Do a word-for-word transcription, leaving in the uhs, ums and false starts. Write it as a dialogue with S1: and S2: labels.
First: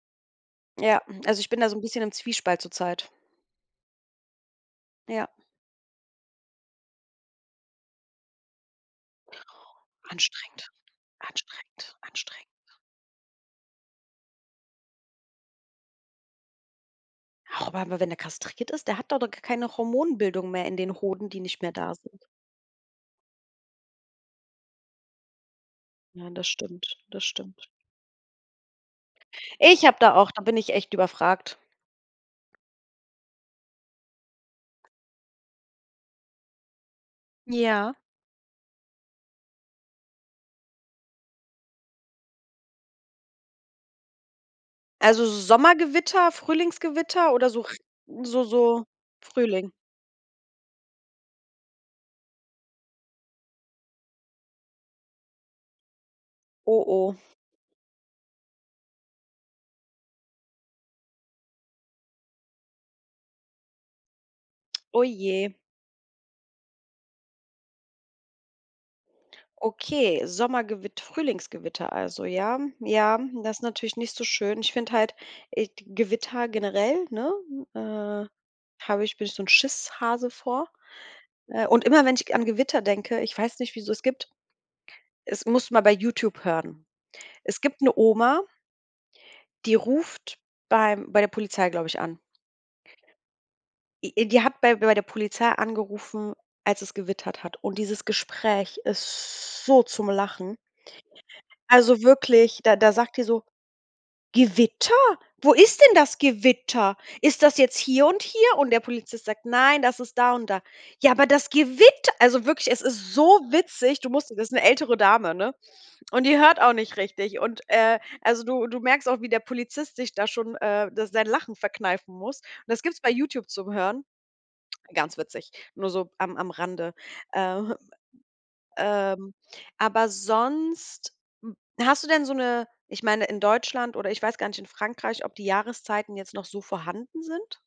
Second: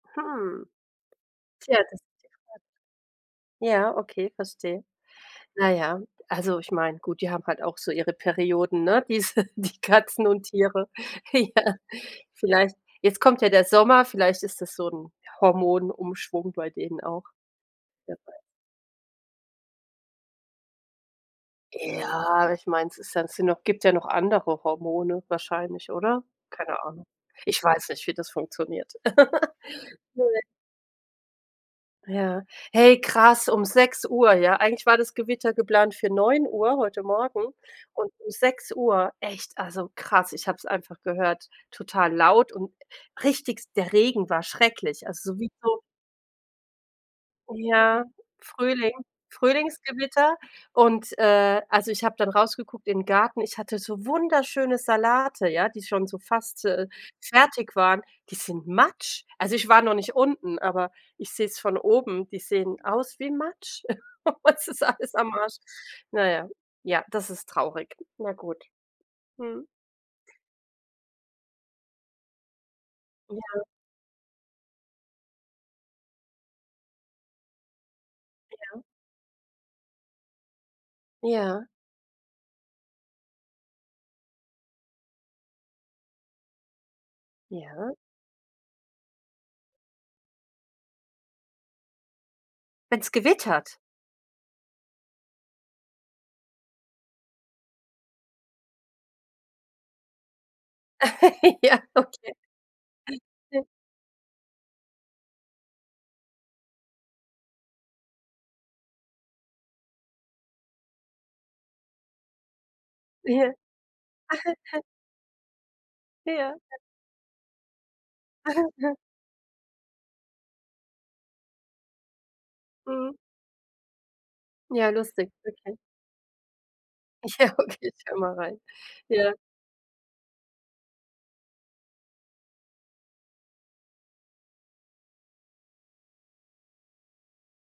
S1: Hm.
S2: Ja, hm, also ich bin da so
S1: Tja
S2: 'n
S1: das ist
S2: bisschen im
S1: die Fra
S2: Zwiespalt zurzeit.
S1: Ja, okay, verstehe.
S2: Ja.
S1: Na ja, also ich meine, gut, die haben halt auch so ihre Perioden, ne, diese die Katzen und
S2: Anstrengend,
S1: Tiere, ja.
S2: anstrengend, anstrengend.
S1: Vielleicht jetzt kommt ja der Sommer, vielleicht ist das so 'n Hormonumschwung bei denen auch,
S2: Auch aber wenn er
S1: wer wei
S2: kastriert ist, der hat do doch k keine Hormonbildung mehr in den Hoden, die nicht mehr da sind.
S1: Ja, ich meine, ist ja sind noch gibt ja noch andere Hormone wahrscheinlich, oder?
S2: Nein, das
S1: Keine
S2: stimmt.
S1: Ahnung,
S2: Das
S1: ich
S2: stimmt.
S1: weiß nicht, wie das funktioniert.
S2: Ich habe da auch da
S1: Nein.
S2: bin ich echt überfragt.
S1: Ja, hey krass, um Sechs Uhr, ja, eigentlich war das Gewitter geplant für Neun Uhr heute Morgen
S2: Ja.
S1: und um Sechs Uhr, echt, also krass, ich habe es einfach gehört, total laut und Richtig, s der Regen war schrecklich,
S2: Also
S1: also so wie so
S2: Sommergewitter, Frühlingsgewitter oder so r
S1: Ja,
S2: so so,
S1: Frühling,
S2: Frühling?
S1: Frühlingsgewitter. Und, äh, also ich habe dann rausgeguckt in den Garten, ich hatte so wunderschöne Salate, ja, die schon so fast,
S2: Oh
S1: äh,
S2: oh.
S1: fertig waren. Die sind Matsch. Also, ich war noch nicht unten, aber ich sehe es von oben, die sehen aus wie Matsch. Es ist
S2: Oh
S1: alles am
S2: je.
S1: Arsch. Na ja, ja, das ist traurig. Na gut. Mhm.
S2: Okay, Sommergewitt Frühlingsgewitter also, ja. Ja, das ist
S1: Ja.
S2: natürlich nicht so schön. Ich finde halt äh, d Gewitter generell, ne, äh,
S1: Ja.
S2: habe ich bin ich so 'n Schisshase vor.
S1: Ja.
S2: Äh, und immer, wenn ich g an Gewitter denke, ich weiß nicht, wieso es gibt, es musst mal bei Youtube hören. Es gibt 'ne
S1: Ja.
S2: Oma die ruft beim bei der Polizei, glaube ich, an.
S1: Wenn's gewittert?
S2: E die hat bei bei der Polizei angerufen, als es gewittert hat. Und dieses Gespräch ist so zum Lachen.
S1: Ja
S2: Also
S1: okay.
S2: wirklich, da da sagt die so:
S1: [unintelligible]
S2: „Gewitter? Wo ist denn das Gewitter? Ist das jetzt hier und hier?“ Und der Polizist sagt: „Nein, das ist da und da.“ „Ja, aber das Gewitter“ Also wirklich, es ist so
S1: Ja.
S2: witzig. Du musst wissen 'ne ältere Dame, ne? Und
S1: Ja,
S2: die
S1: ja.
S2: hört auch nicht richtig. Und, äh, also, du du merkst auch, wie der Polizist sich da schon, äh, s sein Lachen verkneifen muss. Und das gibt's bei
S1: Mhm.
S2: Youtube zum Hören.
S1: Ja
S2: Ganz
S1: lustig
S2: witzig,
S1: okay.
S2: nur so am am Rande.
S1: Ja,
S2: Ähm,
S1: okay, ich höre mal rein, ja.
S2: ähm, aber sonst hm, hast du denn so 'ne ich meine, in Deutschland, oder, ich weiß gar nicht, in Frankreich, ob die Jahreszeiten jetzt noch so vorhanden sind?